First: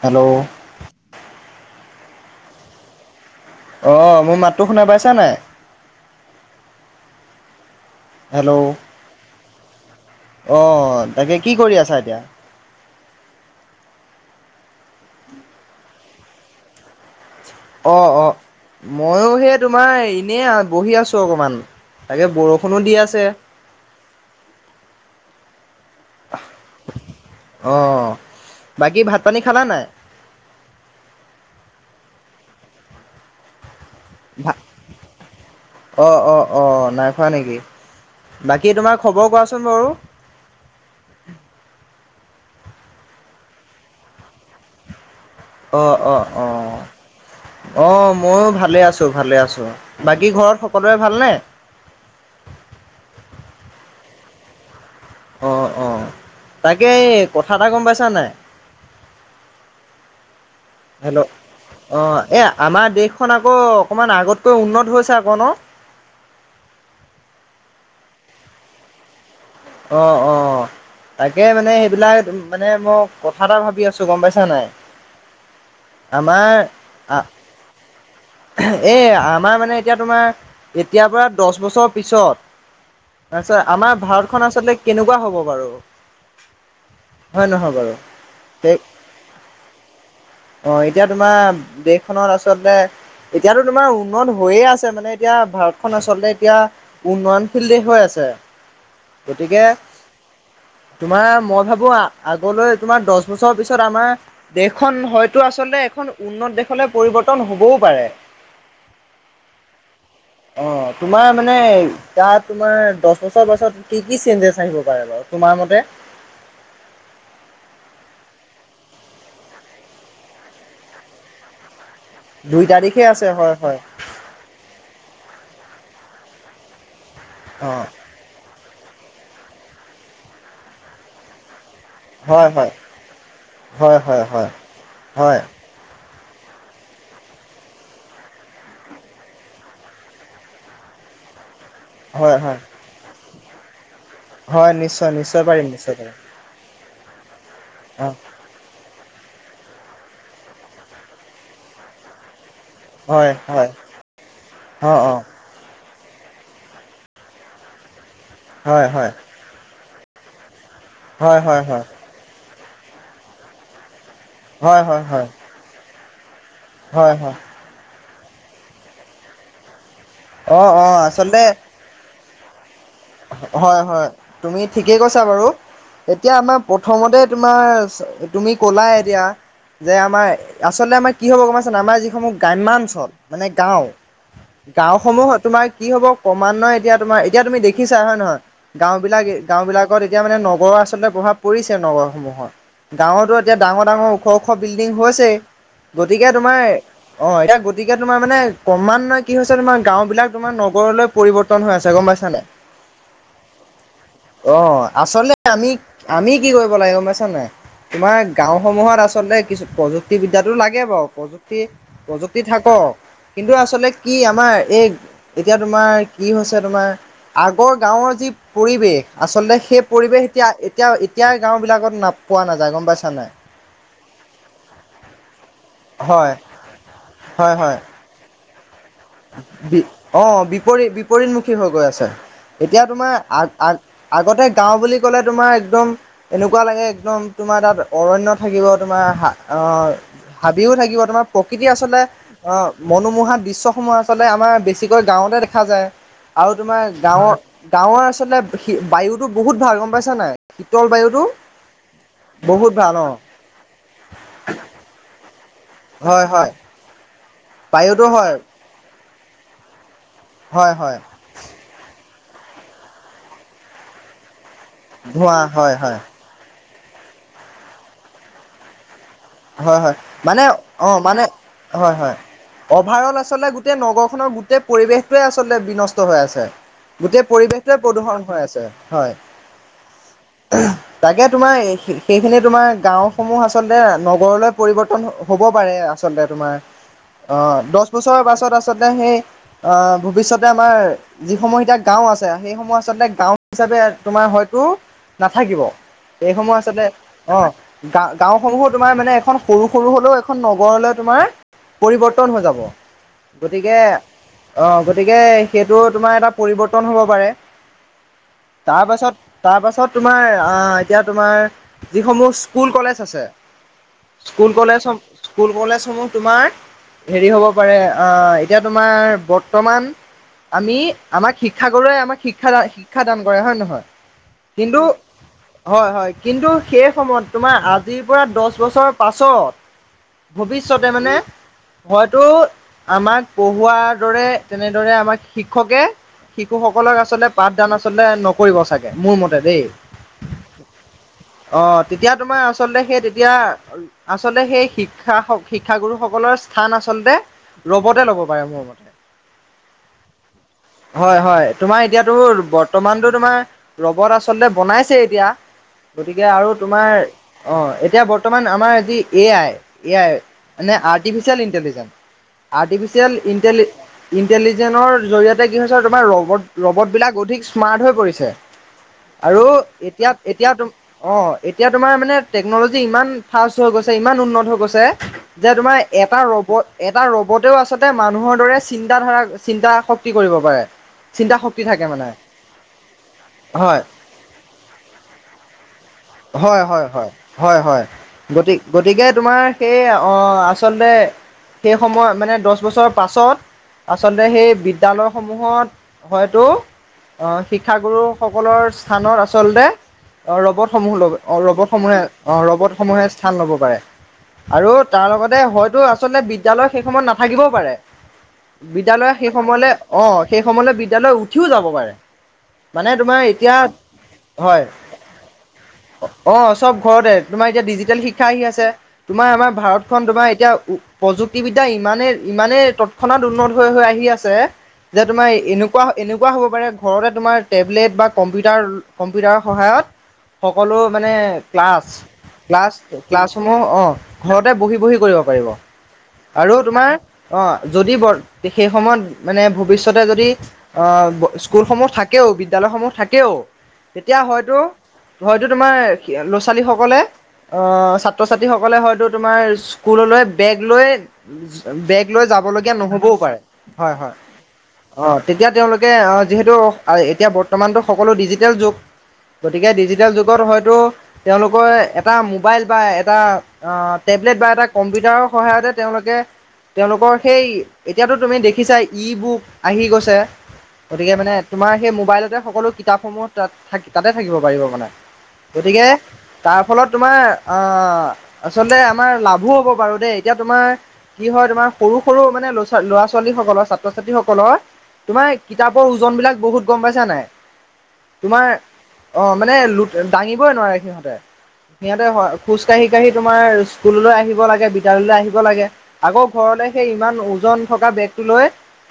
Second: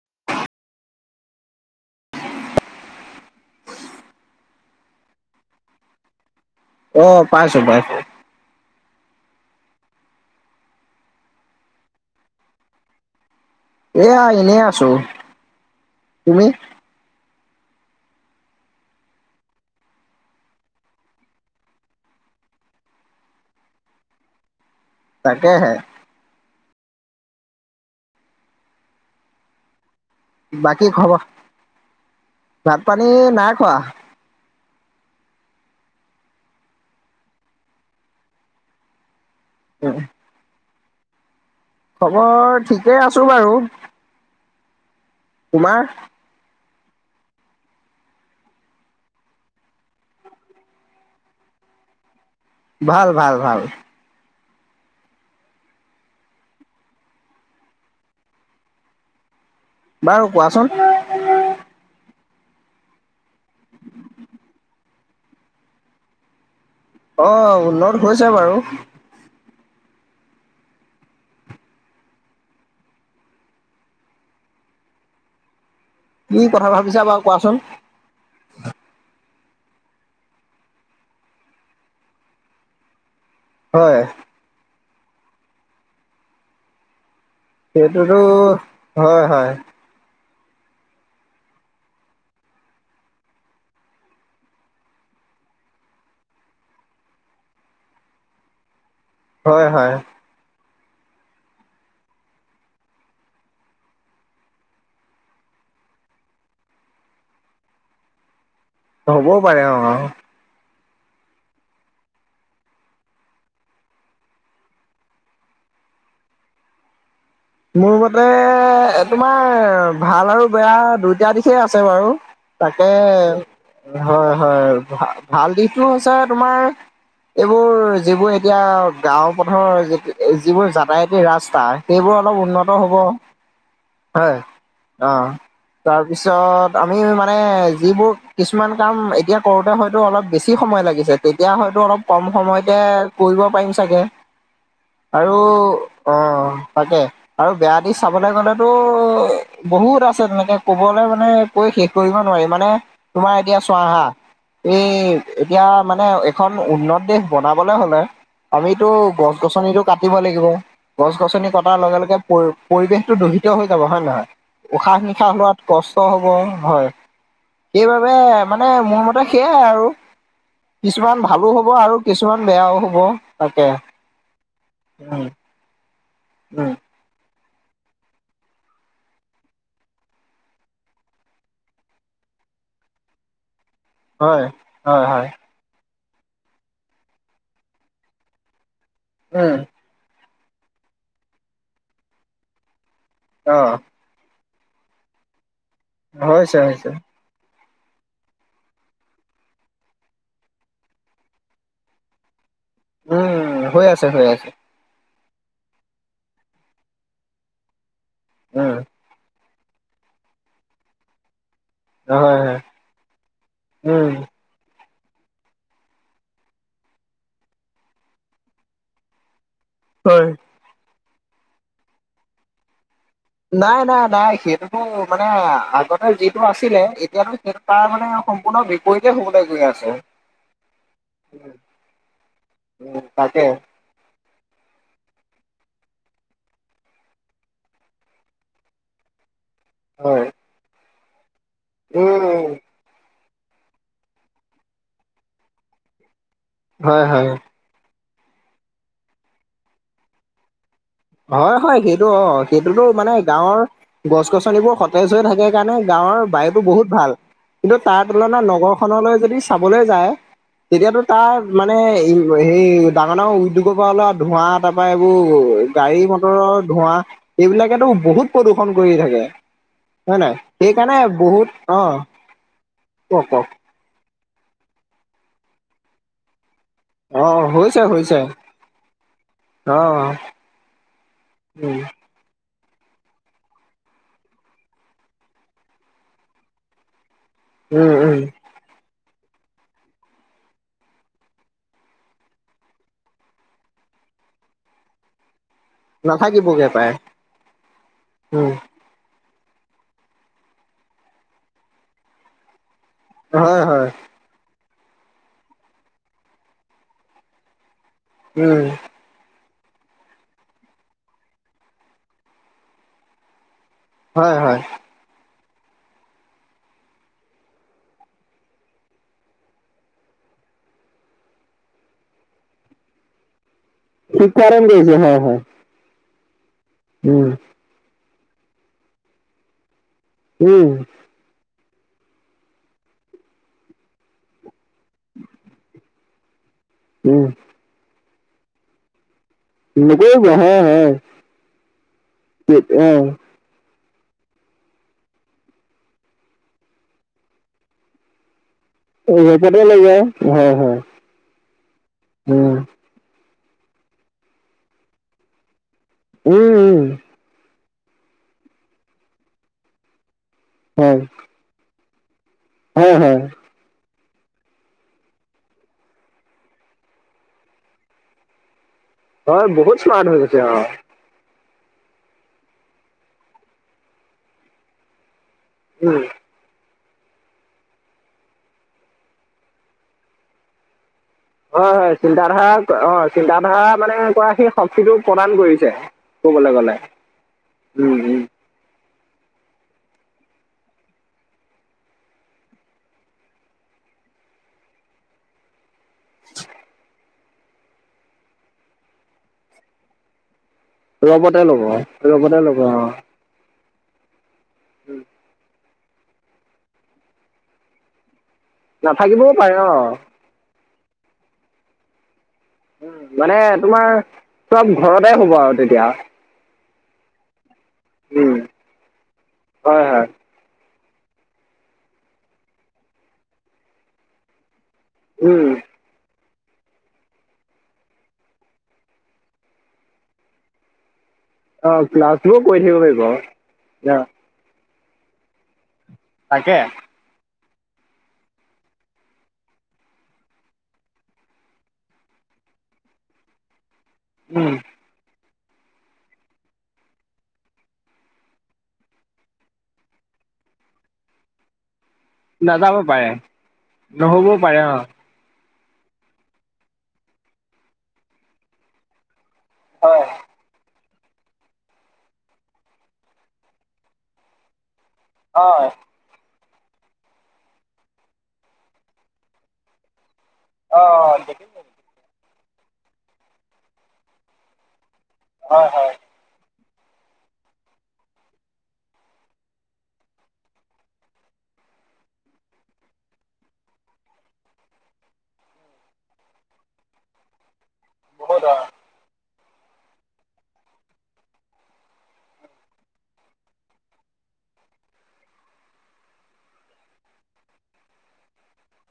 Hello. অ' মোৰ মাতটো শুনা পাইছা নে নাই? অ', পাইছোঁ, পাইছোঁ। হেল্ল' অ', বাকী কি কৰি আছা এতিয়া? এয়া এনেই আছোঁ তুমি। অ', অ'। মইও সেই তোমাৰ এনেই অ' বহি আছোঁ অকমান তাতে বৰষুণো দি আছে। তাকেহে। অ', বাকী ভাত পানী খালা নে নাই? বাকী খবৰ? ভাত পানী নাই খোৱা। ভা অ', অ', অ' নাই খোৱা নেকি? বাকী তোমাৰ খবৰ কোৱাচোন উম, বাৰু। খবৰ ঠিকে আছোঁ বাৰু। তোমাৰ অ', অ', অ'। অ মইও ভালে আছোঁ ভালে আছোঁ বাকী ঘৰত সকলোৰে ভালনে? ভাল, ভাল, ভাল। অ', অ' তাকে এই কথা এটা গম পাইছা নে নাই? বাৰু কোৱাচোন। [unintelligible] অ' এই আমাৰ দেশখন আকৌ অকমান আগতকৈ উন্নত হৈছে আকৌ নহ। অ', উন্নত হৈছে বাৰু। অ', অ'। তাকে মানে সেইবিলাক মানে মই কথা এটা ভাবি আছোঁ গম পাইছা নে নাই? কি আমাৰ কথা ভাবিছা বাৰু আহ কোৱাচোন এ, আমাৰ মানে এতিয়া তোমাৰ এতিয়াৰ পৰা দহ বছৰ পিছত। তাৰপিছত আমাৰ হয় ভাৰতখন আচলতে কেনেকুৱা হ'ব বাৰু? হয় নহয় বাৰু? সেইটোতো হয়, হয়। অ' এতিয়া তোমাৰ দেশখনত আচলতে। এতিয়াতো তোমাৰ উন্নত হৈয়ে আছে মানে এতিয়া ভাৰতখন আচলতে এতিয়া। উন্নয়নশীল দেশ হৈ আছে গতিকে। হয় হয় তোমাৰ মই ভাৱো আগলৈ তোমাৰ দহ বছৰ পিছত আমাৰ। দেশখন হয়তো আচলতে এখন উন্নত দেশলে পৰিৱৰ্তন হ'বও পাৰে। হ'বও পাৰে অ', অ'। তোমাৰ মানে। তাত তোমাৰ দহ বছৰ বছৰ পিছত কি-কি চেঞ্জেছ আহিব পাৰে বাৰু তোমাৰ মতে? মোৰ মতে তোমাৰ ভাল আৰু বেয়া দুইটা দিশে আছে বাৰু। দুই তাকে তাৰিখে আছে হয় হয় হয়-হয় ভা-ভাল দিশটো হৈছে তোমাৰ এইবোৰ অ' যিবোৰ এতিয়া গাঁও পথৰ য যিবোৰ যাতায়তি ৰাস্তা সেইবোৰ অলপ হয় হয় উন্নত হ'ব। হয় অ হয় তাৰপিছত আমি মানে যিবোৰ কিছুমান কাম এতিয়া কৰোতে হয়তো অলপ বেছি সময় লাগিছে তেতিয়া হয়তো অলপ কম হয় হয় সময়তে কৰিব পাৰিম চাগে। হয় নিশ্চয় আৰু নিশ্চয় পাৰিম নিশ্চয় অ, পাৰিম তাকে আৰু বেয়া দিশ অ' চাবলে গ'লে তো বহুত আছে তেনেকে কবলে মানে কৈ শেষ কৰিব নোৱাৰি মানে হয় তোমাৰ এতিয়া হয় চোৱা হা, এই অ' অ' এতিয়া মানে এখন উন্নত দেশ বনাবলে হ'লে হয় আমিতো হয় গছ গছনিটো কাটিব লাগিব, হয় গছ-গছনি হয় হয় কটাৰ লগে-লগে পৰি-পৰিৱেশটো দূষিত হৈ যাব হয় নহয়? হয় হয় হয় হয় উশা-নিশাহ লোৱাত কষ্ট হ'ব হয়, সেইবাবে মানে মোৰ মতে সেইয়াই আৰু অ' অ' কিছুমান ভালো হ'ব আৰু কিছুমান বেয়াও হ'ব। তাকে হয়-হয় তুমি ঠিকেই কৈছা উম বাৰু, এতিয়া উম আমাৰ খঙতে তোমাৰ তুমি কলায় এতিয়া যে আমাৰ আচলতে আমাৰ কি হ'ব গম পাইছা নাই? আমাৰ যিসমূহ গ্ৰাম্যাঞ্চল মানে গাঁও হয় হয় হয় গাঁওসমূহ তোমাৰ কি হ'ব ক্ৰমান্বয় এতিয়া তোমাৰ এতিয়া তুমি দেখিছা হয় নহয়? গাঁওবিলাক উম, গাঁও বিলাকত এতিয়া মানে নগৰৰ আচলতে প্ৰভাৱ পৰিছে নগৰসমূহত। গাঁৱতো এতিয়া অ', ডাঙৰ-ডাঙৰ ওখ ওখ বিল্ডিং হৈছেই, গতিকে হৈছে তোমাৰ হৈছে। অ এতিয়া গতিকে তোমাৰ মানে ক্ৰমান্বয় কি হৈছে তোমাৰ গাঁও বিলাক তোমাৰ নগৰলৈ পৰিৱৰ্তন হৈ আছে, গম পাইছা নাই? উম, হৈ আছে হৈ আছে। অ আচলতে আমি, আমি কি কৰিব লাগে পাইছা নাই? তোমাৰ উম, গাঁওসমূহত আচলতে কিছু প্ৰযুক্তিবিদ্যাটো লাগে বাৰু প্ৰযুক্তি হয় প্ৰযুক্তি হয়। থাক কিন্তু আচলতে উম, কি আমাৰ এই এতিয়া তোমাৰ কি হৈছে তোমাৰ আগৰ গাঁৱৰ যি পৰিৱেশ আচলতে সেই হয়। পৰিৱেশ এতিয়া-এতিয়া-এতিয়া গাঁও বিলাকত ন পোৱা নাযায় গম পাইছা নাই? নাই নাই নাই সেইটোতো মানে আগতে হয়, যিটো আছিলে এতিয়াতো হয়, সেইটো হয়। তাৰ মানে সম্পূৰ্ণ বিপৰীতে হ'বলৈ গৈ বি আছে। অ বিপৰীত বিপৰীতমুখী হৈ গৈ আছে, এতিয়া উম, তোমাৰ তাকে আ আ আগতে গাওঁ বুলি ক'লে তোমাৰ একদম এনেকুৱা লাগে একদম তোমাৰ তাত অৰণ্য থাকিব, তোমাৰ হা অ হয়। হাবিও থাকিব তোমাৰ প্ৰকৃতি আচলতে উম, অ মনোমোহা দৃশ্য সমূহ আচলতে আমাৰ বেছিকৈ গাঁওতে দেখা যায় তোমাৰ হয় গাঁও হয়। গাঁওৰ আচলতে সি বায়ুতো বহুত ভাল গম পাইছা নাই? শিতল বা হয় হয় সেইটো অ সেইটোতো অঁ মানে গাঁৱৰ গছ-গছনিবোৰ সতেজ হৈ থাকে কাৰণে গাঁৱৰ হয় হয় বায়ুটো বহুত ভাল, কিন্তু তাৰ বায়ুতো হয় তুলনাত নগৰ নগৰ খনলৈ যদি চাবলৈ যায়, হয় হয় তেতিয়াটো তাৰ মানে হে ডাঙৰ ডাঙৰ উদ্যোগৰ পৰা ওলোৱা ধোঁৱা তাৰপৰা ধোঁৱা এইবোৰ হয় হয় গাড়ী মটৰৰ ধোঁৱা এইবিলাকেতো বহুত প্ৰদূষণ কৰি থাকে। হয় হয় নাই মানে অ, সেইকাৰণে মানে বহুত অ হয় হয় অভাৰ অল কওক কওক আচলো গোটেই নগৰ খনৰ গোটেই পৰিৱেশটোৱে আচলতে বিনষ্ট হৈ আছে। গোটেই অ হৈছে পৰিৱেশটোৱে হৈছে প্ৰদূ্ষণ হৈ আছে অ হয়। তাকে তোমাৰ, উম সেইখিনি তোমাৰ, গাওঁসমূহ আচলতে নগৰলৈ পৰিৱৰ্তন হ'ব পাৰে, আচলতে তোমাৰ। অ', দহ উম উম বছৰৰ পাছত আচলতে, সেই আহ ভৱিষ্যতে আমাৰ যিসমূহ এতিয়া গাওঁ আছে, সেই সমুহ আচলতে, গাওঁ হিচাপে তোমাৰ হয়তো নাথাকিব। সেই সমূহ নাথাকিবগে আচলতে, পায় অ', গা উম গাঁওসমূহত। তোমাৰ মানে, এখন সৰু সৰু হ'লেও, এখন নগৰলৈ তোমাৰ পৰিৱৰ্তন হৈ যাব। হয় গতিকে হয় অ', গতিকে, সেইটো তোমাৰ এটা পৰিৱৰ্তন হ'ব পাৰে। উম তাৰপাছত। তাৰপাছত তোমাৰ, আহ এতিয়া তোমাৰ, যিসমূহ স্কুল-কলেজ আছে হয় হয় স্কুল-কলেজ সম, স্কুল-কলেজ সমূহ তোমাৰ হেৰি হ'ব পাৰে, অ', এতিয়া তোমাৰ বৰ্তমান আমি আমাক, শিক্ষাগুৰুৱে আমাক শিক্ষা শিক্ষাদান কৰে হয় নে নহয়। শিক্ষাদান কিন্তু দিয়ে হয়, হয়। হয়, হয়, কিন্তু সেই সময়ত, উম তোমাৰ আজিৰ পৰা দহ বছৰ পাছত উম ভৱিষ্যতে মানে হয়তো, আমাক পঢ়োৱাৰ দৰে, তেনেদৰে আমাক শিক্ষকে শিশুসকলক উম আচলতে, পাঠদান আচলতে, নক নকৰিব চাগে মোৰ মতে দেই, নকৰিব হয় হয় অ', তেতিয়া তোমাৰ আচলতে এতিয়া আচলতে, সেই শিক্ষা শিক্ষাগুৰু সকলৰ স্থান আচলতে ৰবটে ল'ব পাৰে মোৰ মতে। অ ৰেপতে লৈ যায় হয় হয়, হয়, তোমাৰ এতিয়াতো উম বৰ্তমানটো তোমাৰ ৰ'বত আচলতে বনাইছেই এতিয়া, গতিকে উম আৰু তোমাৰ উম অ'। এতিয়া বৰ্তমান আমাৰ যি, এ আই, এ আই মানে হয় আৰ্টিফিচিয়েল ইণ্টেলিজেঞ্চ। হয় আৰ্টিফিচিয়েল হয় ইণ্টেলি ইণ্টেলিজেটৰ জৰিয়তে, কি হৈছে তোমাৰ ৰবট, ৰবটবিলাক অধিক স্মাৰ্ট হৈ পৰিছে। আৰু হয় বহুত স্মাৰ্ট এতিয়া, হৈ গৈছে এতিয়া অ তোম অ', এতিয়া তোমাৰ মানে, টেকনলজি ইমান ফাষ্ট হৈ গৈছে, ইমান উন্নত হৈ গৈছে যে তোমাৰ উম এটা ৰবট এটা ৰবতেও আচলতে, মানুহৰ দৰে চিন্তাধাৰা চিন্তা শক্তি কৰিব পাৰে। চিন্তা শক্তি হয়, থাকে হয়, মানে চিন্তা ধাৰা, অ', চিন্তা ধাৰা হয় মানে, কৰা সেই শক্তিটো প্ৰদান কৰিছে। কবলৈ হয়, গ'লে হয়, হয়, হয়, হয়, উম উম গতি গতিকে, তোমাৰ সেই অ', আচলতে সেই, সময় মানে দহ বছৰ পাছত আচলতে সেই বিদ্যালয় সমূহত হয়তো, শিক্ষাগুৰু সকলৰ স্থানত আচলতে ৰ'বট সমূহ লব অ', ৰবতে ৰবট সমূহে ৰবতে ল'ব অ স্থান ল'ব পাৰে, আৰু তাৰ লগতে হয়টো আচলতে বিদ্যালয়, সেই সময়ত নাথাকিবও পাৰে, বিদ্যালয় সেই নাথাকিবও পাৰে সময়লৈ অ'। সেই সময়লৈ বিদ্যালয়, উঠিও যাব পাৰে। উম, তোমাৰ মানে এতিয়া তোমাৰ, হয় চব ঘৰতে হ'ব আৰু তেতিয়া। অ', চব ঘৰতে, তোমাৰ এতিয়া ডিজিটেল শিক্ষা উম আহি আছে, তোমাৰ আমাৰ হয় ভাৰতখন হয় তোমাৰ এতিয়া প্ৰযুক্তিবিদ্যা, ইমানে ইমানেই তৎক্ষণাত উন্নত হৈ, হৈ আহি আছে, যে তোমাৰ উম এনো এনেকুৱা হ'ব পাৰে, ঘৰতে তোমাৰ টেবলেট বা কম্পিউটাৰ কম্পিউটাৰৰ সহায়ত সকলো মানে অ ক্লাছ, ক্লাছবোৰ কৰি ক্লাছ, থাকিব পাৰিব অ ক্লাছসমূহ অ'। ঘৰতে বহি, বহি কৰিব পাৰিব। আৰু তাকে তোমাৰ অ', যদি বৰ, সেই সময়ত মানে ভৱিষ্যতে যদি অঁ স্কুলসমূহ থাকেয়ো বিদ্যালয়সমূহ থাকেয়ো। তেতিয়া উম হয়তো হয়তো তোমাৰ ল'ৰা ছোৱালী সকলে অঁ ছাত্ৰ ছাত্ৰীসকলে হয়তো তোমাৰ স্কুললৈ বেগ লৈ বেগ লৈ যাবলগীয়া নহ'বও পাৰে, হয় হয়। নহ'বও পাৰে অ অঁ তেতিয়া তেওঁলোকে অঁহ যিহেতু এতিয়া বৰ্তমানতো সকলো ডিজিটেল যুগ। গতিকে হয় ডিজিটেল যুগত হয়তো তেওঁলোকৰ এটা মোবাইল বা এটা অঁ টেবলেট বা এটা কম্পিউটাৰৰ হয় সহায়তে তেওঁলোকে তেওঁলোকৰ সেই এতিয়াতো তুমি দেখিছাই ই বুক আহি গৈছে। অ গতিকে মানে দেখিছো তোমাৰ সেই মোবাইলতে সকলো কিতাপ সমূহ তাত তাতে থাকিব পাৰিব মানে। হয় গতিকে তাৰ ফলত তোমাৰ আঁহ আচলতে আমাৰ লাভো হ'ব বাৰু দেই এতিয়া তোমাৰ কি হয় তোমাৰ সৰু সৰু মানে ল'ৰা ছোৱালী সকলৰ ছাত্ৰ ছাত্ৰীসকলৰ তোমাৰ কিতাপৰ ওজন বিলাক বহুত গম পাইছা নাই। বহুত তোমাৰ অঁ মানে দাঙিবই নোৱাৰে সিহঁ সিহঁতে হয় খোজ কাঢ়ি কাঢ়ি তোমাৰ স্কুললৈ আহিব লাগে বিদ্যালয়লৈ আহিব লাগে। আকৌ ঘৰলে সেই ইমান ওজন থকা বেগটো লৈ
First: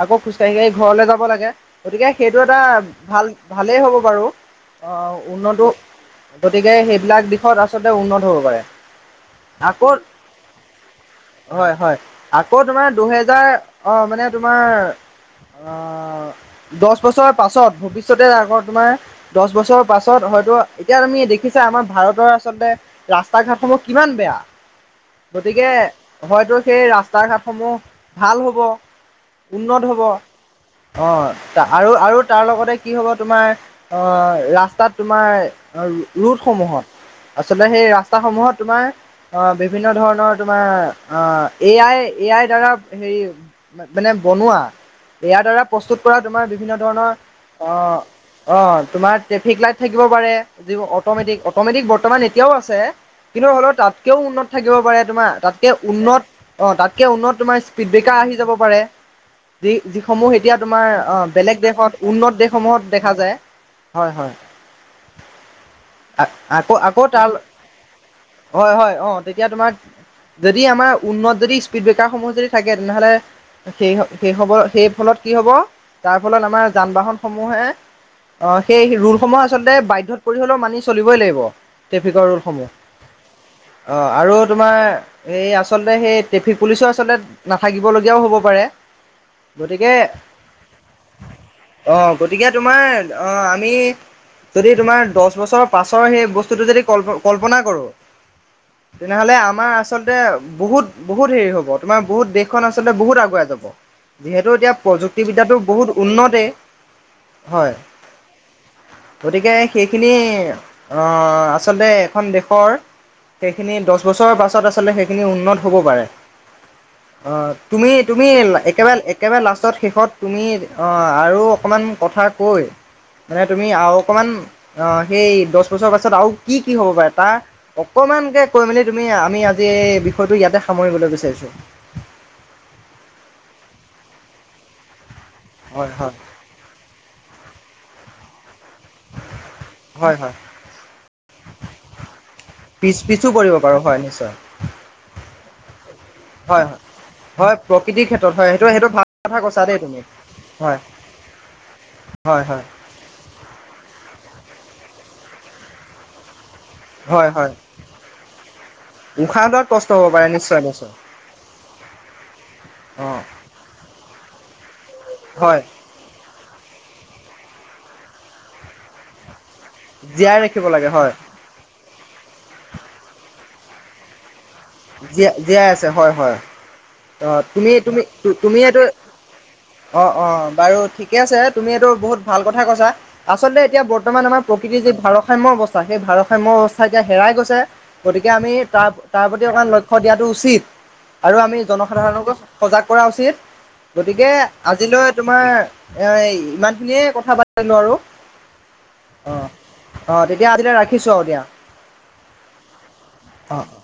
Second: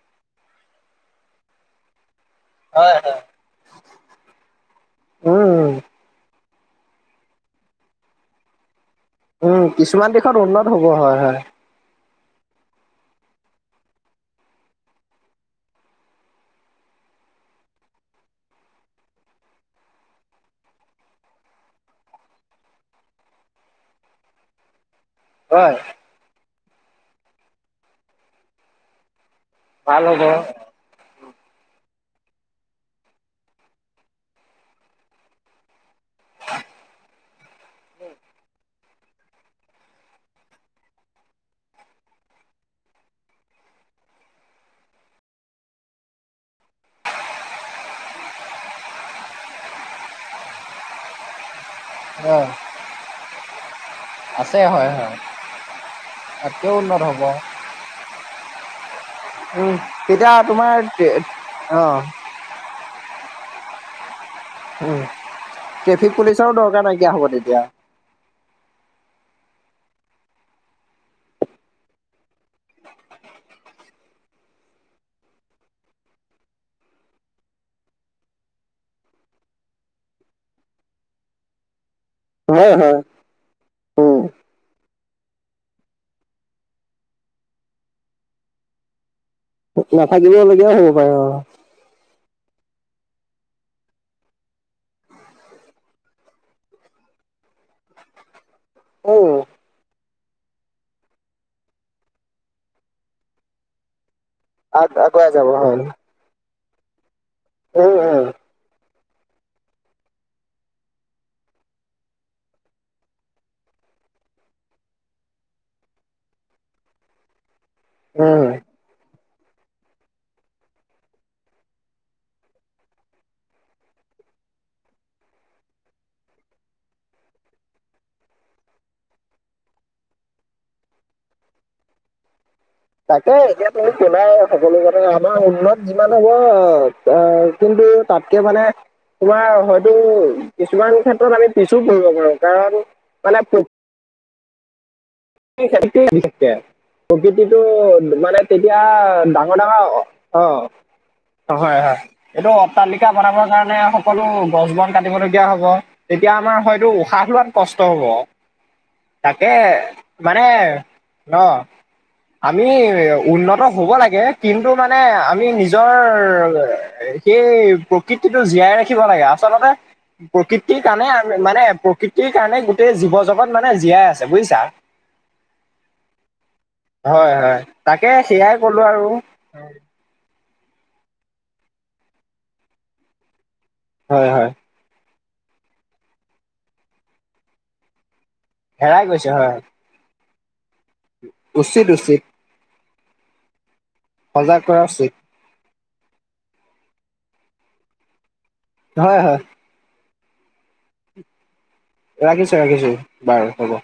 আকৌ খোজ কাঢ়ি কাঢ়ি ঘৰলে যাব লাগে। গতিকে সেইটো এটা হয় হয় হয় ভাল ভালেই হ'ব বাৰু অঁ উন্নতো উম গতিকে সেইবিলাক দিশত আচলতে উন্নত হব পাৰে। উম আকৌ কিছুমান দিশত উন্নত হ'ব হয় হয়। হয় হয়। আকৌ তোমাৰ দুহেজাৰ অঁ মানে তোমাৰ অঁ দশ বছৰ পাছত ভৱিষ্যতে আগৰ তোমাৰ দশ বছৰৰ পাছত হয়তো এতিয়া তুমি দেখিছা আমাৰ ভাৰতৰ আচলতে ৰাস্তা ঘাটসমূহ কিমান বেয়া। হয় গতিকে হয়তো সেই ৰাস্তা ঘাটসমূহ ভাল হ'ব উন্নত হ'ব। অঁ আৰু আৰু তাৰ লগতে কি হব তোমাৰ অঁ ৰাস্তাত তোমাৰ ৰোদ সমূহত। আচলতে সেই ৰাস্তা সমূহত তোমাৰ অঁ বিভিন্ন ধৰণৰ তোমাৰ আঁহ এ আই এ আইৰ দ্বাৰা হেৰি মানে বনোৱা, ইয়াৰ দ্বাৰা প্ৰস্তুত কৰা তোমাৰ বিভিন্ন ধৰণৰ অঁ অঁ, তোমাৰ ট্ৰেফিক লাইট থাকিব পাৰে যি অটমেটিক অটমেটিক ৱৰ্ড বৰ্তমান অ এতিয়াও আছে। কিন্তু হ'লেও তাতকেও উন্নত আছে থাকিব হয় পাৰে, হয় তোমাৰ তাতকে উন্নত অঁ তাতকেও তাতকে হ'ব। উন্নত তোমাৰ স্পীড বেকাৰ আহি যাব পাৰে। যি উম তেতিয়া যিসমূহ এতিয়া তোমাৰ অঁ বেলেগ অ দেশত উন্নত দেশসমূহত দেখা যায়। হয় হয়। উম, ট্ৰেফিক পুলিচৰো আকৌ দৰকাৰ আকৌ নাইকিয়া তাৰ হ'ব তেতিয়া। হয় হয়, তেতিয়া তোমাৰ যদি আমাৰ উন্নত যদি স্পীড ব্ৰেকাৰসমূহ যদি থাকে, তেনেহ'লে সেই সেই হব সেই ফলত কি হব তাৰ ফলত আমাৰ যান বাহন সমূহে অঁহ সেই ৰুলসমূহ আচলতে বাধ্যত পৰি হলেও মানি চ লিবই লাগিব, ট্ৰেফিকৰ ৰুলসমূহ। হয় হয় অঁ উম আৰু তোমাৰ এই আচলতে সেই ট্ৰেফিক পুলিচো আচলতে নাথাকিবলগীয়াও হ'ব পাৰে। গতিকে নাথাকিবলগীয়াও হ'ব পাৰে অঁ। অ গতিকে তোমাৰ অ আমি যদি তোমাৰ দহ বছৰত। পাছৰ সেই বস্তুটো যদি কল্প কল্পনা কৰোঁ উম তেনেহ'লে আমাৰ আচলতে। বহুত বহুত হেৰি হব তোমাৰ বহুত দেশখন আচলতে বহুত আগুৱাই যাব। যিহেতু এতিয়া আগ আগুৱাই যাব প্ৰযুক্তিবিদ্যাটো হয়। বহুত উন্নতেই হয়। উম উম। গতিকে সেইখিনি আহ আচলতে এখন দেশৰ। সেইখিনি দহ বছৰৰ পাছত আচলতে সেইখিনি উন্নত হ'ব পাৰে। অ তুমি তুমি উম একেবাৰে। একেবাৰে লাষ্টত শেষত তুমি অ আৰু অকমান কথা কৈ। মানে তুমি আৰু অকমান অ সেই দহ বছৰ পাছত আৰু কি কি হ'ব পাৰা তাৰ। অকমানকে কৈ মেলি তুমি আমি আজি এই বিষয়টো ইয়াতে সামৰিবলৈ বিচাৰিছো। তাকে এতিয়া তুমি শোনাই সকলো কথা আমাৰ উন্নত হয় যিমান হয় হ'ব। অ অ কিন্তু তাতকে মানে তোমাৰ হয়তো। হয় হয় কিছুমান ক্ষেত্ৰত আমি পিছো পৰিব পাৰোঁ। পিচ পিছো পৰিব পাৰোঁ হয় নিশ্চয়। হয় হয় [unintelligible] হয় প্ৰকৃতিটো প্ৰকৃতিৰ ক্ষেত্ৰত মানে হয় সেইটো তেতিয়া সেইটো ভাল কথা কৈছা ডাঙৰ ডাঙৰ দেই তুমি অহ। হয় হয় হয় এইটো অট্টালিকা। অট্টালিকা বনাবৰ কাৰণে সকলো গছ বন কাটিবলগীয়া হ'ব তেতিয়া আমাৰ হয়। এইটো উশাহ হয় লোৱাত হয় কষ্ট হ'ব উশাহ তাকে। লোৱাত কষ্ট হ'ব পাৰে মানে নিশ্চয় নিশ্চয় ন। আমি অ' উন্নত হব লাগে কিন্তু মানে আমি হয় নিজৰ। সেই প্ৰকৃতিটো জীয়াই ৰাখিব লাগে আচলতে জীয়াই ৰাখিব প্ৰকৃতিৰ লাগে কাৰণে। হয় মানে প্ৰকৃতিৰ কাৰণে গোটেই জীৱ জগত মানে জীয়াই আছে বুজিছা। জীয়াই জীয়াই আছে হয় হয়। অ হয় হয় তুমি তুমি তাকে সেয়াই কলো তুমিটো। আৰু অ অ বাৰু ঠিকে আছে তুমি এইটো বহুত ভাল কথা কৈছা আচলতে এতিয়া বৰ্তমান হয় আমাৰ। হয় প্ৰকৃতিৰ যি ভাৰসাম্য অৱস্থা সেই ভাৰাসাম্য অৱস্থা এতিয়া হেৰাই গৈছে গতিকে আমি তাৰ হেৰাই তাৰ গৈছে গতিকে। হয় লক্ষ্য দিয়াটো উচিত আৰু আমি উচিত উচিত জনসাধাৰণকো সজাগ কৰা উচিত। গতিকে সজাগ কৰা আজিলৈ উচিত তোমাৰ এ ইমানখিনিয়ে আৰু। হয় অ হয় অ তেতিয়া আজিলৈকে ৰাখিছোঁ আৰু দিয়া। ৰাখিছে ৰাখিছে বাৰু অ'। হ'ব।